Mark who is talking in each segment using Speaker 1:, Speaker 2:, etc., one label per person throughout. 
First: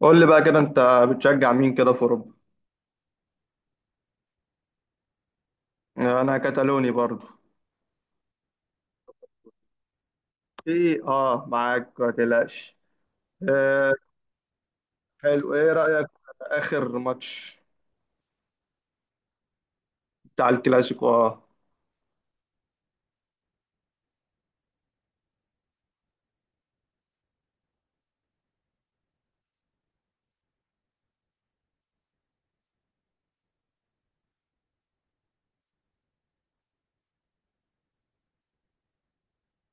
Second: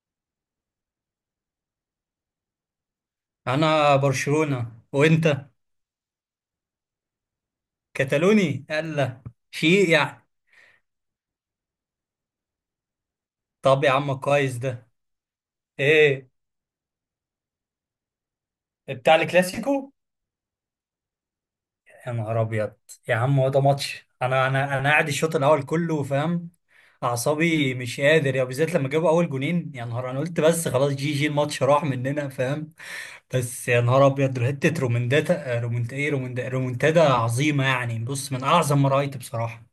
Speaker 1: قول لي بقى كده انت بتشجع مين كده في اوروبا؟
Speaker 2: انا برشلونة. وانت
Speaker 1: انا كتالوني برضو.
Speaker 2: كتالوني الا شيء يعني.
Speaker 1: ايه اه معاك ما تقلقش.
Speaker 2: طب يا
Speaker 1: آه.
Speaker 2: عم، كويس ده.
Speaker 1: حلو، ايه رايك
Speaker 2: ايه
Speaker 1: في اخر ماتش
Speaker 2: بتاع الكلاسيكو.
Speaker 1: بتاع الكلاسيكو؟ اه.
Speaker 2: يا نهار ابيض يا عم، هو ده ماتش. انا قاعد الشوط الاول كله، فاهم؟ اعصابي مش قادر يا، بالذات لما جابوا اول جونين. يا نهار، انا قلت بس خلاص، جي جي، الماتش راح مننا، فاهم؟ بس يا نهار ابيض، حته رومنداتا رومنت ايه رومندا رومنتادا عظيمه يعني. بص، من اعظم ما رايت بصراحه.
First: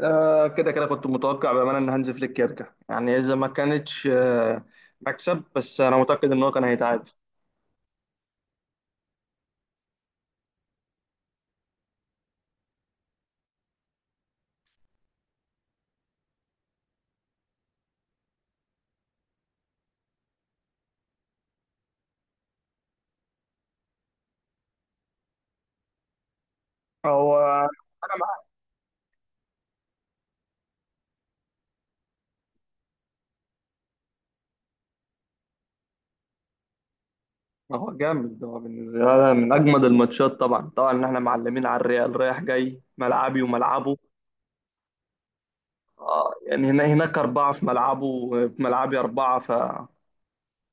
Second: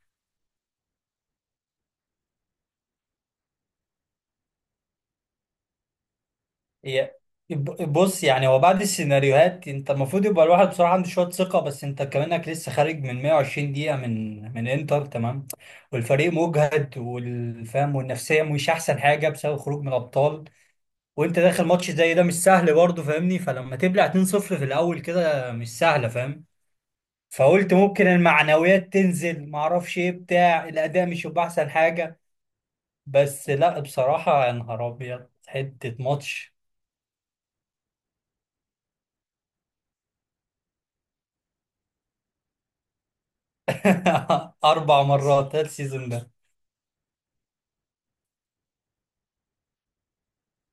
Speaker 1: آه، كده كنت متوقع بامانه ان هانز فليك يرجع، يعني اذا ما كانتش مكسب، بس انا متاكد ان هو كان هيتعادل.
Speaker 2: هي بص، يعني هو بعد السيناريوهات انت المفروض يبقى الواحد بصراحه عنده شويه ثقه. بس انت كمانك لسه خارج من 120 دقيقه من انتر، تمام؟ والفريق مجهد والفهم والنفسيه مش احسن حاجه بسبب خروج من الابطال. وانت داخل ماتش زي ده، مش سهل برضه، فاهمني؟ فلما تبلع 2-0 في الاول كده، مش سهله فاهم.
Speaker 1: هو
Speaker 2: فقلت ممكن
Speaker 1: انا معاك.
Speaker 2: المعنويات تنزل، معرفش، ايه بتاع الاداء مش يبقى احسن حاجه. بس لا بصراحه، يا نهار ابيض، حته ماتش.
Speaker 1: هو جامد، هو بالنسبه لي من اجمد الماتشات، طبعا طبعا ان احنا معلمين على الريال رايح جاي ملعبي وملعبه.
Speaker 2: اربع مرات هذا السيزون ده.
Speaker 1: اه يعني هنا هناك أربعة في ملعبه وفي ملعبي أربعة،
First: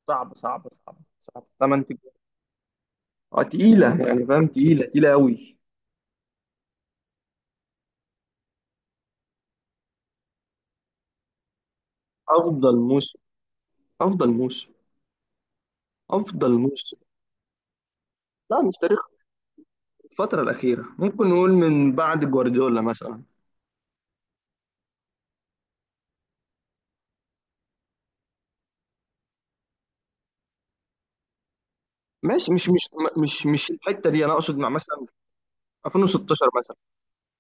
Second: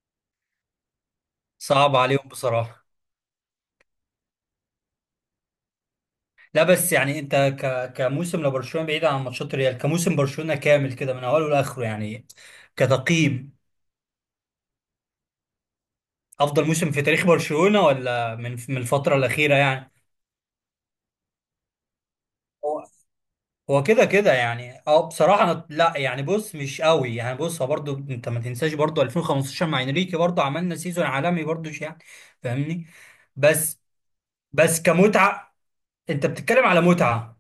Speaker 1: صعب صعب صعب صعب تمن
Speaker 2: صعب
Speaker 1: تجوان.
Speaker 2: عليهم بصراحه.
Speaker 1: اه تقيلة يعني فاهم، تقيلة تقيلة أوي.
Speaker 2: لا بس يعني انت كموسم لبرشلونه بعيد عن ماتشات ريال، كموسم برشلونه كامل كده من اوله لاخره يعني،
Speaker 1: أفضل موسم،
Speaker 2: كتقييم،
Speaker 1: أفضل موسم، أفضل
Speaker 2: افضل موسم
Speaker 1: موسم.
Speaker 2: في تاريخ برشلونه، ولا من
Speaker 1: لا مش
Speaker 2: من
Speaker 1: تاريخ.
Speaker 2: الفتره الاخيره يعني؟
Speaker 1: الفترة الأخيرة ممكن نقول من بعد جوارديولا
Speaker 2: هو
Speaker 1: مثلا.
Speaker 2: هو كده كده يعني. اه بصراحه، لا يعني بص، مش قوي يعني. بص، هو برضو انت ما تنساش برضو 2015 مع انريكي، برضو عملنا سيزون عالمي برضو يعني،
Speaker 1: ماشي، مش
Speaker 2: فاهمني؟
Speaker 1: مش مش مش
Speaker 2: بس
Speaker 1: الحتة دي، أنا أقصد مع
Speaker 2: بس
Speaker 1: مثلا
Speaker 2: كمتعه، انت
Speaker 1: 2016
Speaker 2: بتتكلم
Speaker 1: مثلا.
Speaker 2: على متعه،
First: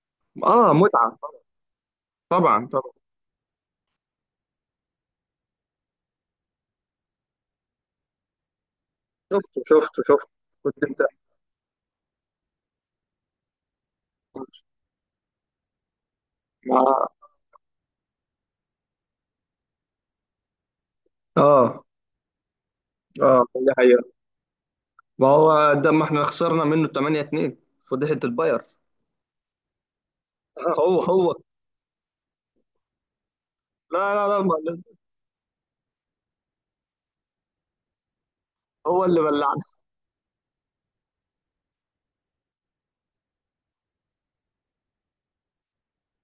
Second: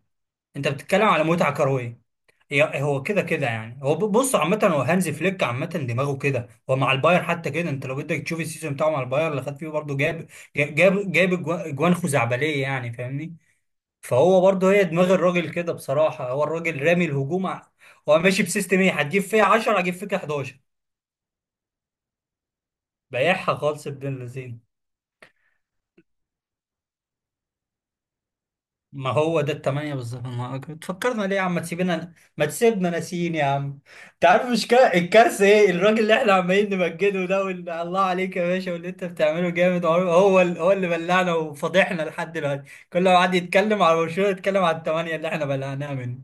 Speaker 2: انت
Speaker 1: اه
Speaker 2: بتتكلم
Speaker 1: متعة.
Speaker 2: على متعه كرويه.
Speaker 1: طبعا طبعا.
Speaker 2: هو كده كده يعني. هو بص، عامه هو هانزي فليك عامه دماغه كده. هو مع الباير حتى كده، انت لو بدك تشوف السيزون بتاعه مع الباير اللي خد
Speaker 1: شفته
Speaker 2: فيه برضه،
Speaker 1: شفته
Speaker 2: جاب
Speaker 1: شفته. كنت أنت
Speaker 2: اجوان خزعبليه يعني، فاهمني؟ فهو برضه، هي دماغ الراجل كده بصراحه، هو الراجل رامي
Speaker 1: مع.
Speaker 2: الهجوم هو ماشي بسيستم ايه، هتجيب فيها 10 هجيب فيك 11.
Speaker 1: اه اه
Speaker 2: بايعها
Speaker 1: دي
Speaker 2: خالص ابن
Speaker 1: حقيقة.
Speaker 2: اللذين.
Speaker 1: ما هو ده، ما احنا خسرنا منه 8-2، فضيحة الباير.
Speaker 2: ما هو ده التمانية بالظبط، ما
Speaker 1: هو
Speaker 2: تفكرنا
Speaker 1: هو
Speaker 2: ليه يا عم، ما تسيبنا ناسيين يا عم.
Speaker 1: لا
Speaker 2: انت
Speaker 1: لا لا،
Speaker 2: عارف،
Speaker 1: ما
Speaker 2: مش الكارثة ايه، الراجل اللي احنا عمالين نمجده ده، واللي الله عليك يا باشا واللي انت
Speaker 1: هو اللي
Speaker 2: بتعمله
Speaker 1: بلعنا.
Speaker 2: جامد، هو اللي بلعنا وفضحنا لحد دلوقتي. كل ما حد يتكلم على برشلونة، يتكلم على التمانية اللي احنا بلعناها منه.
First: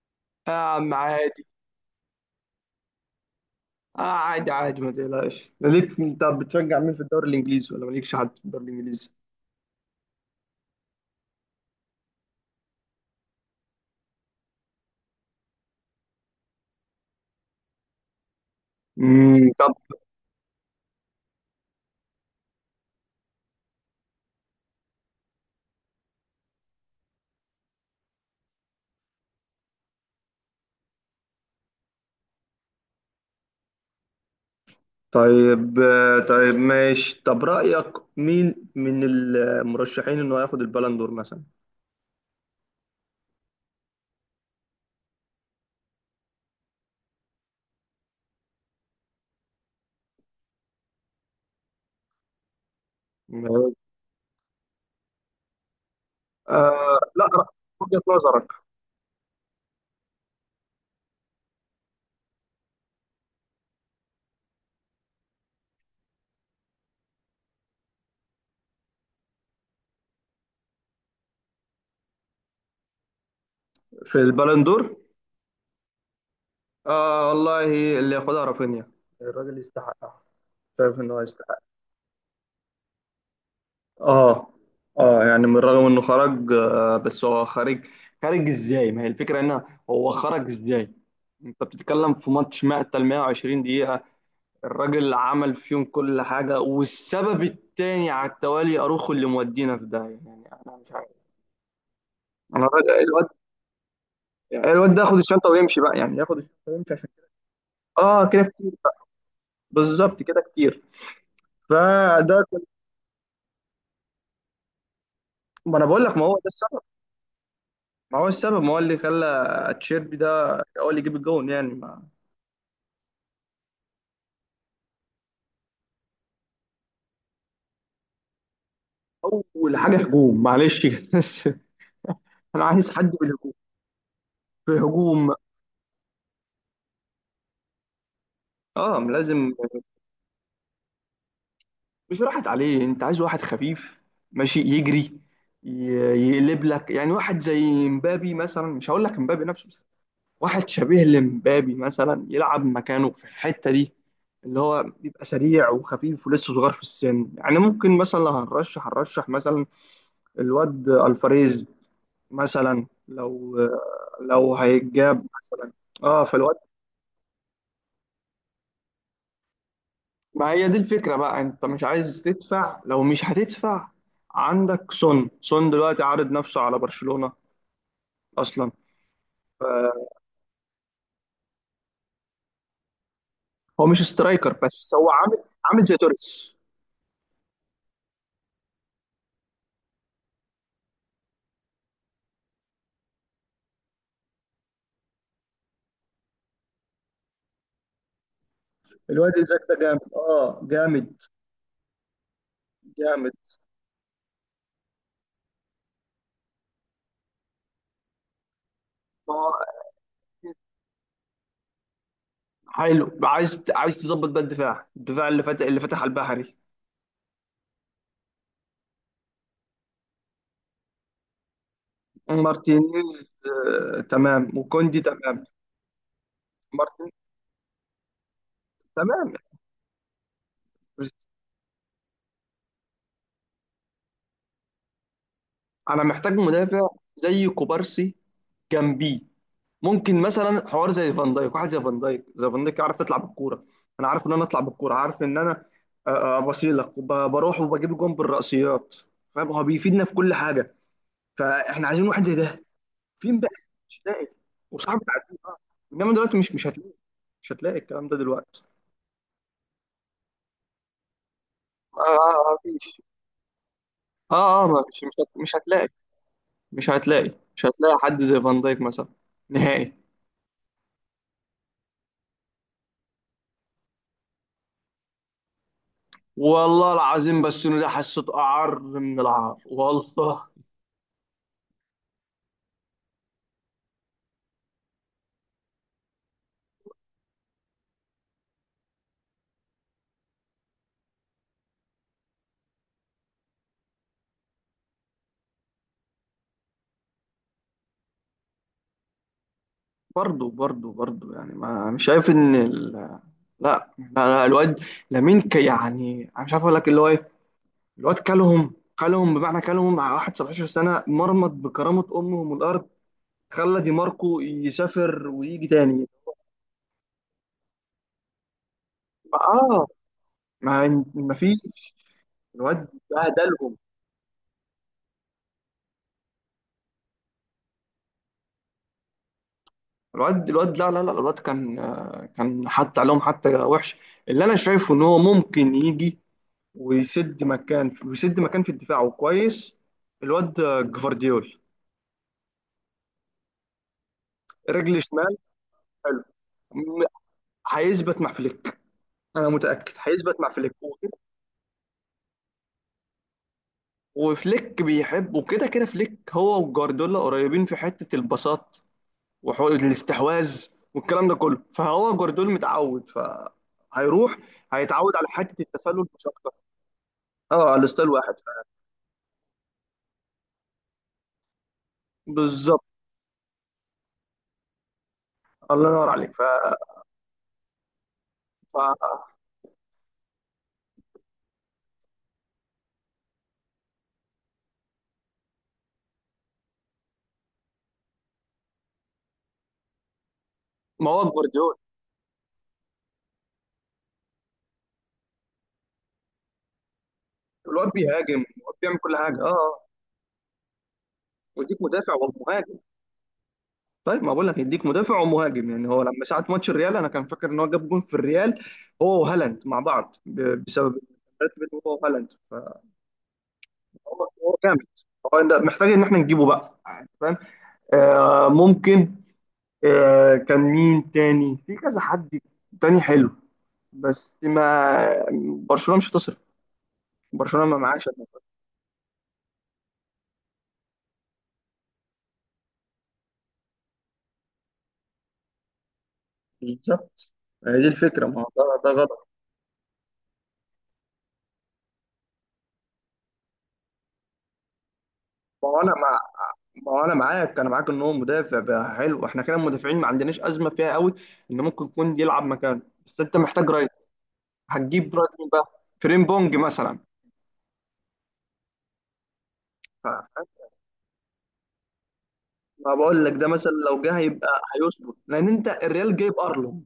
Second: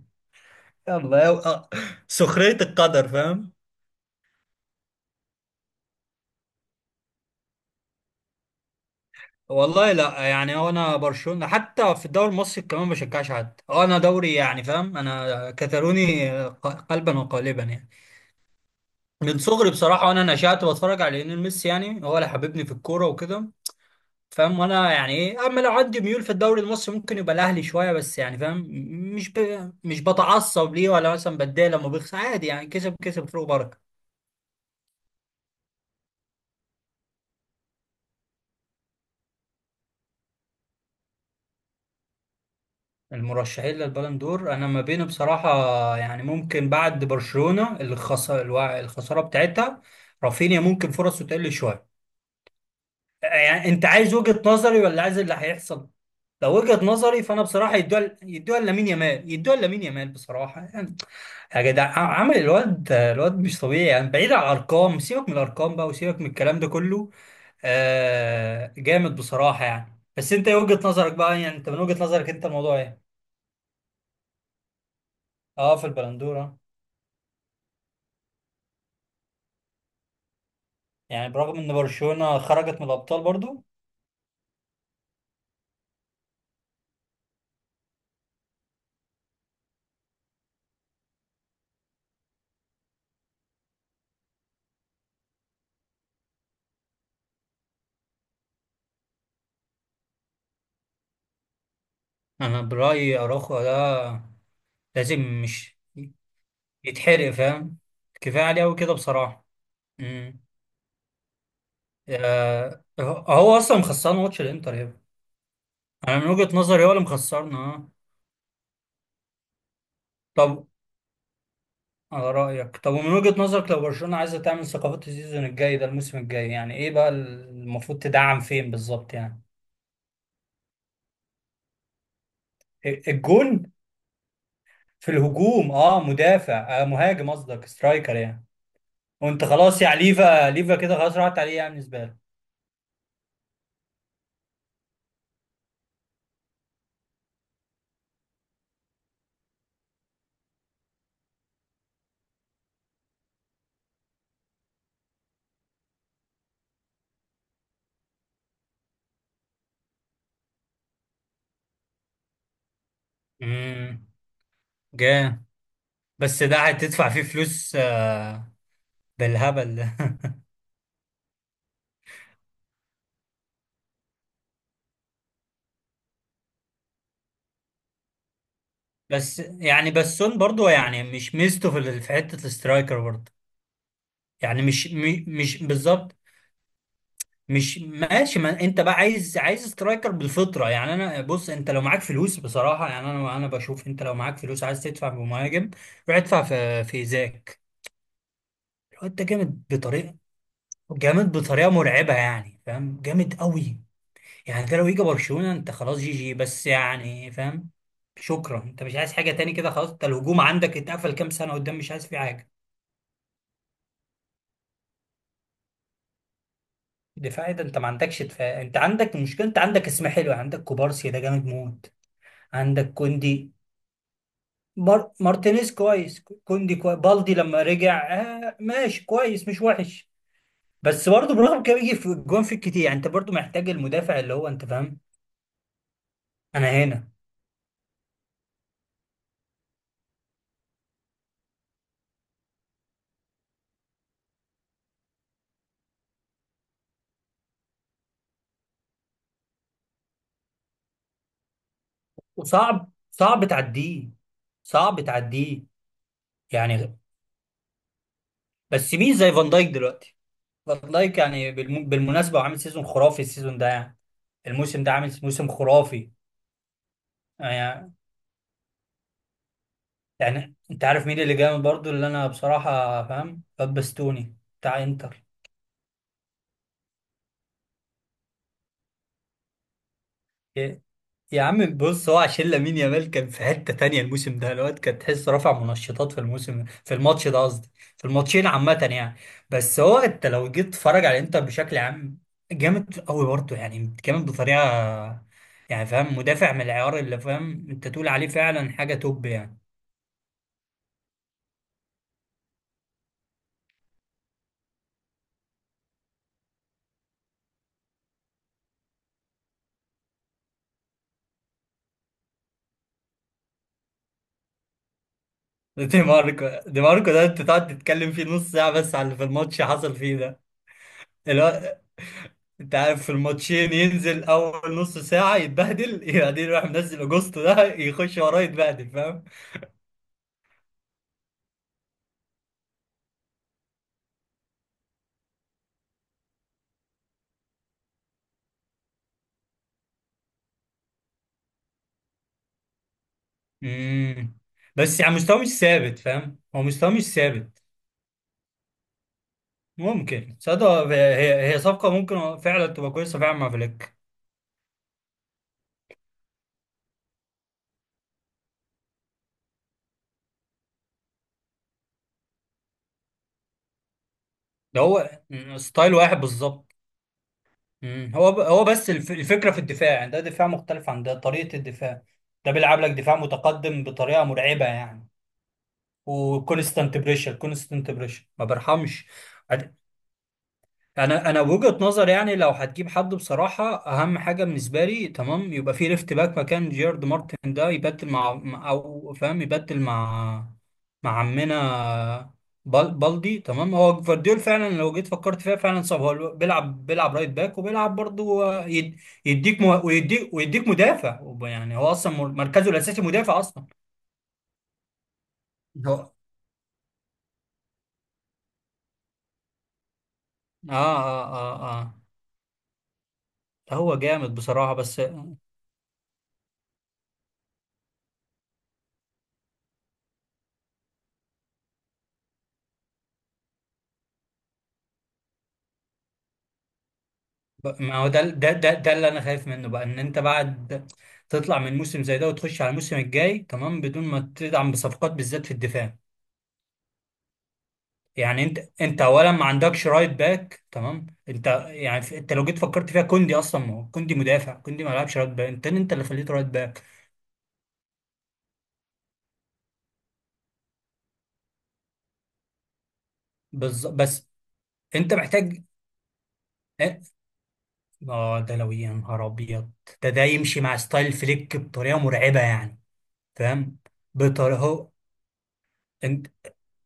Speaker 1: يا عم
Speaker 2: يلا. يا
Speaker 1: عادي.
Speaker 2: آه. سخرية القدر فاهم.
Speaker 1: آه عادي عادي، ما تقلقش. ليك انت بتشجع مين في الدوري الانجليزي، ولا مالكش حد في الدوري الانجليزي؟
Speaker 2: والله لا يعني، هو انا برشلونة، حتى في الدوري المصري كمان ما بشجعش حد. هو انا دوري يعني فاهم، انا كتالوني قلبا وقالبا يعني، من صغري
Speaker 1: طب.
Speaker 2: بصراحة. وأنا نشأت بتفرج على ليونيل ميسي، يعني هو اللي حببني في الكورة وكده، فاهم؟ وأنا يعني إيه، أما لو عندي ميول في الدوري المصري، ممكن يبقى الأهلي شوية، بس يعني فاهم، مش ب... مش بتعصب ليه، ولا مثلا بتضايق لما بيخسر، عادي يعني، كسب كسب فيه بركة.
Speaker 1: طيب طيب ماشي، طب رأيك مين من المرشحين انه هياخد البالندور مثلا؟
Speaker 2: المرشحين للبالون دور أنا ما بينه بصراحة. يعني ممكن بعد برشلونة، اللي خسر الخسارة بتاعتها، رافينيا ممكن فرصه تقل شوية. يعني انت عايز وجهة نظري ولا عايز اللي هيحصل؟ لو وجهة
Speaker 1: آه
Speaker 2: نظري،
Speaker 1: لا
Speaker 2: فانا
Speaker 1: رأ-
Speaker 2: بصراحة
Speaker 1: وجهة
Speaker 2: يدوها
Speaker 1: نظرك
Speaker 2: يدوها لامين يامال، يدوها لامين يامال بصراحة يعني. يا جدع، عمل الواد، الواد مش طبيعي يعني. بعيد عن الارقام، سيبك من الارقام بقى وسيبك من الكلام ده كله. آه جامد بصراحة يعني. بس انت ايه وجهة نظرك بقى يعني، انت من وجهة نظرك انت الموضوع ايه؟
Speaker 1: في البالندور؟
Speaker 2: اه في البلندورة.
Speaker 1: آه والله، اللي ياخدها رافينيا، الراجل يستحقها. شايف انه
Speaker 2: يعني برغم
Speaker 1: هيستحق.
Speaker 2: ان برشلونة خرجت من الابطال برضو،
Speaker 1: اه اه، يعني من رغم انه خرج بس هو خارج. خارج ازاي؟ ما هي الفكره ان هو خرج ازاي؟ انت بتتكلم في ماتش مقتل 120 دقيقه، الراجل عمل فيهم كل حاجه، والسبب التاني على التوالي اروخو اللي مودينا في ده، يعني انا مش عارف.
Speaker 2: انا
Speaker 1: انا
Speaker 2: برأيي
Speaker 1: الواد،
Speaker 2: اراخو ده
Speaker 1: الواد ده ياخد
Speaker 2: لازم
Speaker 1: الشنطه
Speaker 2: مش
Speaker 1: ويمشي بقى، يعني ياخد الشنطه ويمشي عشان
Speaker 2: يتحرق، فاهم؟
Speaker 1: اه كده
Speaker 2: كفاية عليه
Speaker 1: كتير.
Speaker 2: قوي كده بصراحة.
Speaker 1: بالظبط كده
Speaker 2: امم.
Speaker 1: كتير. فده.
Speaker 2: يا هو اصلا مخسران ماتش الانتر يا ابني.
Speaker 1: ما انا بقول لك،
Speaker 2: انا
Speaker 1: ما
Speaker 2: من
Speaker 1: هو ده
Speaker 2: وجهة
Speaker 1: السبب،
Speaker 2: نظري هو اللي مخسرنا، اه.
Speaker 1: ما هو السبب، ما هو اللي خلى تشيربي ده
Speaker 2: طب
Speaker 1: هو اللي يجيب الجون يعني.
Speaker 2: على رأيك، طب ومن وجهة نظرك لو برشلونة عايزة تعمل ثقافات السيزون الجاي ده، الموسم الجاي يعني، ايه بقى المفروض تدعم فين بالظبط يعني؟
Speaker 1: اول حاجه هجوم معلش كده. بس انا عايز حد بالهجوم،
Speaker 2: الجون،
Speaker 1: في
Speaker 2: في
Speaker 1: هجوم.
Speaker 2: الهجوم اه. مدافع، آه مهاجم قصدك، سترايكر يعني.
Speaker 1: اه
Speaker 2: وانت
Speaker 1: لازم.
Speaker 2: خلاص يعني، ليفا ليفا كده خلاص راحت عليه، يعني بالنسبة لك.
Speaker 1: مش راحت عليه، انت عايز واحد خفيف ماشي يجري، ي- يقلب لك، يعني واحد زي مبابي مثلا، مش هقول لك مبابي نفسه بس، واحد شبيه لمبابي مثلا يلعب مكانه في الحته دي، اللي هو بيبقى سريع وخفيف ولسه صغير في السن. يعني ممكن مثلا لو هنرشح مثلا الواد الفاريز مثلا، لو
Speaker 2: امم
Speaker 1: لو هيتجاب
Speaker 2: جامد.
Speaker 1: مثلا، اه
Speaker 2: بس
Speaker 1: فالواد.
Speaker 2: ده هتدفع فيه فلوس آه، بالهبل ده.
Speaker 1: ما هي دي الفكرة بقى، انت مش عايز تدفع، لو مش هتدفع عندك سون، سون دلوقتي عارض نفسه على برشلونة اصلا.
Speaker 2: بس
Speaker 1: آه،
Speaker 2: يعني بسون برضو يعني مش ميزته في في حته الاسترايكر برضو
Speaker 1: هو مش سترايكر
Speaker 2: يعني. مش
Speaker 1: بس هو عامل
Speaker 2: مش
Speaker 1: عامل زي
Speaker 2: بالظبط.
Speaker 1: توريس.
Speaker 2: مش ماشي، ما انت بقى عايز عايز سترايكر بالفطره يعني. انا بص، انت لو معاك فلوس بصراحه يعني، انا بشوف، انت لو معاك فلوس عايز تدفع بمهاجم، روح ادفع في ايزاك. لو انت
Speaker 1: الواد إيزاك
Speaker 2: جامد
Speaker 1: ده جامد،
Speaker 2: بطريقه،
Speaker 1: اه جامد،
Speaker 2: جامد بطريقه مرعبه يعني فاهم،
Speaker 1: جامد.
Speaker 2: جامد قوي يعني. انت لو يجي برشلونه، انت خلاص جي جي بس، يعني فاهم، شكرا، انت مش عايز حاجه
Speaker 1: ما هو
Speaker 2: تاني كده خلاص. انت الهجوم عندك اتقفل كام سنه قدام، مش عايز فيه حاجه.
Speaker 1: حلو، عايز تظبط بقى الدفاع، اللي فتح، على البحري.
Speaker 2: دفاعي ده، انت ما عندكش دفاع. انت عندك المشكله، انت عندك اسم حلو. عندك كوبارسي ده جامد موت، عندك
Speaker 1: مارتينيز.
Speaker 2: كوندي،
Speaker 1: آه تمام، وكوندي تمام.
Speaker 2: مارتينيز كويس، كوندي كويس،
Speaker 1: مارتين.
Speaker 2: بالدي لما رجع آه ماشي
Speaker 1: تمام.
Speaker 2: كويس مش وحش. بس برضه برغم كده بيجي في الجون في كتير يعني، انت برضه محتاج المدافع اللي هو، انت فاهم؟
Speaker 1: انا محتاج
Speaker 2: انا
Speaker 1: مدافع
Speaker 2: هنا.
Speaker 1: زي كوبارسي جنبيه، ممكن مثلا حوار زي فان دايك، واحد زي فان دايك، زي فان دايك عارف تطلع بالكوره. انا عارف ان انا اطلع بالكوره، عارف ان انا، بروح وبجيب جون بالرأسيات، فاهم، هو بيفيدنا في كل حاجه، فاحنا عايزين واحد زي ده.
Speaker 2: وصعب
Speaker 1: فين
Speaker 2: صعب
Speaker 1: بقى؟ مش
Speaker 2: تعديه،
Speaker 1: هتلاقي. وصعب
Speaker 2: صعب
Speaker 1: تعديه اه.
Speaker 2: تعديه
Speaker 1: انما دلوقتي مش هتلاقي،
Speaker 2: يعني.
Speaker 1: مش هتلاقي الكلام ده دلوقتي.
Speaker 2: بس مين زي فان دايك دلوقتي؟ فان دايك يعني
Speaker 1: اه
Speaker 2: بالمناسبه هو
Speaker 1: اه آه،
Speaker 2: عامل سيزون
Speaker 1: مفيش.
Speaker 2: خرافي السيزون ده يعني،
Speaker 1: اه اه
Speaker 2: الموسم ده
Speaker 1: مفيش،
Speaker 2: عامل موسم
Speaker 1: مش هتلاقي،
Speaker 2: خرافي يعني.
Speaker 1: حد زي فان دايك مثلا، نهائي.
Speaker 2: يعني انت عارف مين اللي جامد برضو اللي انا بصراحة، فاهم؟ بابستوني بتاع انتر.
Speaker 1: والله العظيم، بس انه ده حسيته اعر من العار والله.
Speaker 2: يا يا عم بص، هو عشان لامين يامال كان في حتة تانية الموسم ده، الواد كان تحس رافع منشطات في الموسم، في الماتش ده قصدي، في الماتشين عامة يعني. بس هو انت لو جيت تتفرج على الانتر بشكل عام، جامد قوي برضو يعني، جامد بطريقة يعني فاهم، مدافع من العيار اللي، فاهم؟ انت تقول عليه فعلا حاجة توب يعني.
Speaker 1: برضه برضه برضه يعني، ما مش شايف ان لا لا لا، الواد يعني انا مش عارف اقول لك اللي هو ايه. الواد كلهم، كلهم بمعنى كلهم، مع واحد 17 سنه مرمط بكرامه امهم الارض، خلى دي ماركو يسافر ويجي
Speaker 2: دي
Speaker 1: تاني.
Speaker 2: ماركو، دي ماركو ده انت تقعد تتكلم فيه نص ساعة بس على اللي في الماتش
Speaker 1: اه،
Speaker 2: حصل فيه
Speaker 1: ما
Speaker 2: ده.
Speaker 1: فيش،
Speaker 2: انت
Speaker 1: الواد
Speaker 2: عارف في الماتشين
Speaker 1: بهدلهم.
Speaker 2: ينزل اول نص ساعه يتبهدل، بعدين يروح منزل اجوستو ده يخش وراه يتبهدل فاهم.
Speaker 1: الواد لا لا لا، الواد كان، آه، كان حتى عليهم، حتى وحش. اللي انا شايفه ان هو ممكن يجي ويسد مكان، في الدفاع وكويس. الواد جفارديول
Speaker 2: امم. بس
Speaker 1: رجل
Speaker 2: يعني
Speaker 1: شمال.
Speaker 2: مستواه مش ثابت،
Speaker 1: حلو.
Speaker 2: فاهم، هو مستواه مش
Speaker 1: م-
Speaker 2: ثابت.
Speaker 1: هيثبت مع فليك، انا متاكد
Speaker 2: ممكن
Speaker 1: هيثبت مع
Speaker 2: صدق،
Speaker 1: فليك
Speaker 2: هي صفقه ممكن فعلا تبقى كويسه فعلا مع فليك.
Speaker 1: وفليك بيحب، وكده كده فليك هو وجوارديولا قريبين في حته البساط وحقوق الاستحواذ، والكلام ده كله، فهو جوارديولا متعود، فهيروح
Speaker 2: ده
Speaker 1: هيتعود
Speaker 2: هو
Speaker 1: على حته
Speaker 2: ستايل
Speaker 1: التسلل
Speaker 2: واحد
Speaker 1: مش اكتر.
Speaker 2: بالظبط.
Speaker 1: اه على الستايل
Speaker 2: هو
Speaker 1: واحد،
Speaker 2: هو بس الفكره في الدفاع يعني، ده دفاع مختلف عن ده، طريقه الدفاع ده بيلعب
Speaker 1: بالظبط.
Speaker 2: لك دفاع متقدم بطريقه مرعبه يعني.
Speaker 1: الله ينور عليك.
Speaker 2: وكونستانت بريشر، كونستانت بريشر ما
Speaker 1: ف...
Speaker 2: برحمش. انا وجهة نظر يعني، لو هتجيب حد بصراحه اهم حاجه بالنسبه لي تمام، يبقى في ليفت باك مكان جيرارد مارتن، ده يبدل مع او فاهم، يبدل مع
Speaker 1: ما
Speaker 2: مع
Speaker 1: هو جوارديولا،
Speaker 2: عمنا بالدي تمام. هو فارديول فعلا، لو جيت فكرت فيها فعلا صعب. هو بيلعب رايت باك
Speaker 1: الواد
Speaker 2: وبيلعب
Speaker 1: بيهاجم،
Speaker 2: برضه،
Speaker 1: الواد
Speaker 2: يد-
Speaker 1: بيعمل كل حاجه اه
Speaker 2: يديك مه- ويديك ويديك مدافع يعني،
Speaker 1: ويديك
Speaker 2: هو
Speaker 1: مدافع
Speaker 2: اصلا مركزه
Speaker 1: ومهاجم.
Speaker 2: الاساسي مدافع اصلا.
Speaker 1: طيب، ما بقول لك يديك مدافع ومهاجم، يعني هو
Speaker 2: هو،
Speaker 1: لما ساعه ماتش الريال انا كان فاكر ان هو جاب جون في الريال هو وهالاند مع بعض،
Speaker 2: اه
Speaker 1: بسبب
Speaker 2: اه اه
Speaker 1: الفرق بينه
Speaker 2: اه،
Speaker 1: هو وهالاند، فهو
Speaker 2: هو جامد
Speaker 1: هو
Speaker 2: بصراحه
Speaker 1: جامد.
Speaker 2: بس.
Speaker 1: هو ده محتاج ان احنا نجيبه بقى يعني فاهم. آه ممكن. آه كان مين تاني في كذا حد تاني حلو، بس ما برشلونه مش هتصرف، برشلونه ما
Speaker 2: ما
Speaker 1: معاش.
Speaker 2: هو ده ده اللي انا خايف منه بقى، ان انت بعد تطلع من موسم زي ده وتخش على الموسم الجاي تمام، بدون ما تدعم بصفقات بالذات في الدفاع
Speaker 1: بالظبط، هي دي الفكره، ما
Speaker 2: يعني.
Speaker 1: هو
Speaker 2: انت
Speaker 1: ده
Speaker 2: انت
Speaker 1: غلط.
Speaker 2: اولا ما عندكش رايت باك تمام، انت يعني انت لو جيت فكرت فيها كوندي اصلا، ما هو كوندي مدافع، كوندي ما لعبش رايت باك، انت
Speaker 1: ما هو انا،
Speaker 2: انت اللي خليته رايت باك.
Speaker 1: ما هو انا معاك، انا معاك ان هو مدافع بقى، حلو احنا كده المدافعين ما عندناش ازمه فيها قوي، ان ممكن يكون يلعب مكانه، بس انت محتاج رايت.
Speaker 2: بس انت
Speaker 1: هتجيب رايت مين
Speaker 2: محتاج
Speaker 1: بقى، فريم بونج مثلا؟
Speaker 2: اه. آه، ده لو يا نهار ابيض،
Speaker 1: ف-
Speaker 2: ده يمشي مع ستايل فليك بطريقه مرعبه يعني
Speaker 1: ما بقول لك، ده مثلا
Speaker 2: فاهم،
Speaker 1: لو جه هيبقى
Speaker 2: بطريقه.
Speaker 1: هيظبط، لان انت الريال جايب ارنولد،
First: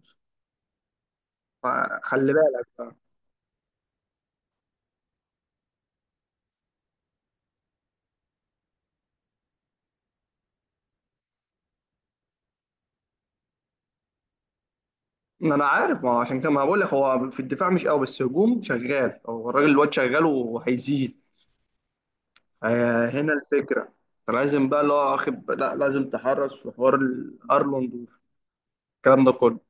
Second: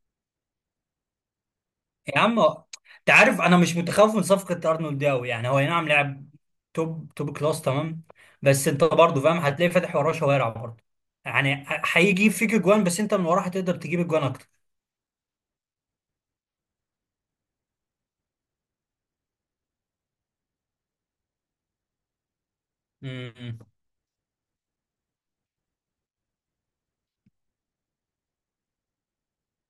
Speaker 2: يا
Speaker 1: فخلي
Speaker 2: عم
Speaker 1: بالك بقى.
Speaker 2: انت عارف انا مش متخوف من صفقه ارنولد دي قوي يعني. هو أي نعم لاعب توب توب كلاس تمام، بس انت برضه فاهم هتلاقي فاتح وراه شوارع برضه يعني، هيجيب فيك اجوان بس انت من وراه هتقدر تجيب اجوان اكتر.
Speaker 1: ما انا عارف، ما هو عشان كده ما بقول لك، هو في الدفاع مش قوي، بس هجوم شغال، هو الراجل الواد شغال وهيزيد. آه، هنا
Speaker 2: امم.
Speaker 1: الفكره، لازم بقى اللي هو واخد، لا لازم تحرص في حوار الارنولد والكلام ده كله،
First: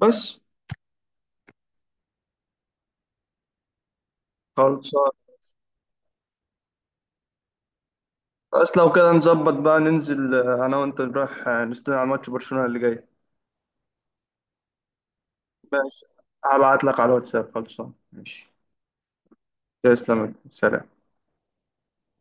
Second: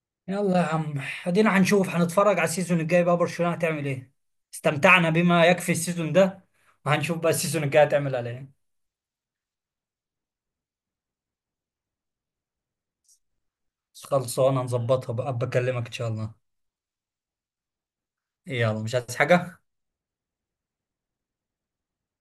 Speaker 1: بس.
Speaker 2: يلا يا عم، ادينا هنشوف، هنتفرج على السيزون الجاي بقى برشلونه هتعمل ايه. استمتعنا
Speaker 1: خلصان.
Speaker 2: بما يكفي السيزون ده، وهنشوف بقى السيزون الجاي هتعمل على ايه.
Speaker 1: بس لو كده نظبط بقى ننزل، انا وانت نروح نستنى على ماتش برشلونة اللي جاي.
Speaker 2: خلصانه نظبطها بقى، بكلمك ان
Speaker 1: ماشي،
Speaker 2: شاء الله.
Speaker 1: هبعت لك على الواتساب، خلصان، ماشي.
Speaker 2: يلا مش عايز حاجه.
Speaker 1: تسلم، سلام.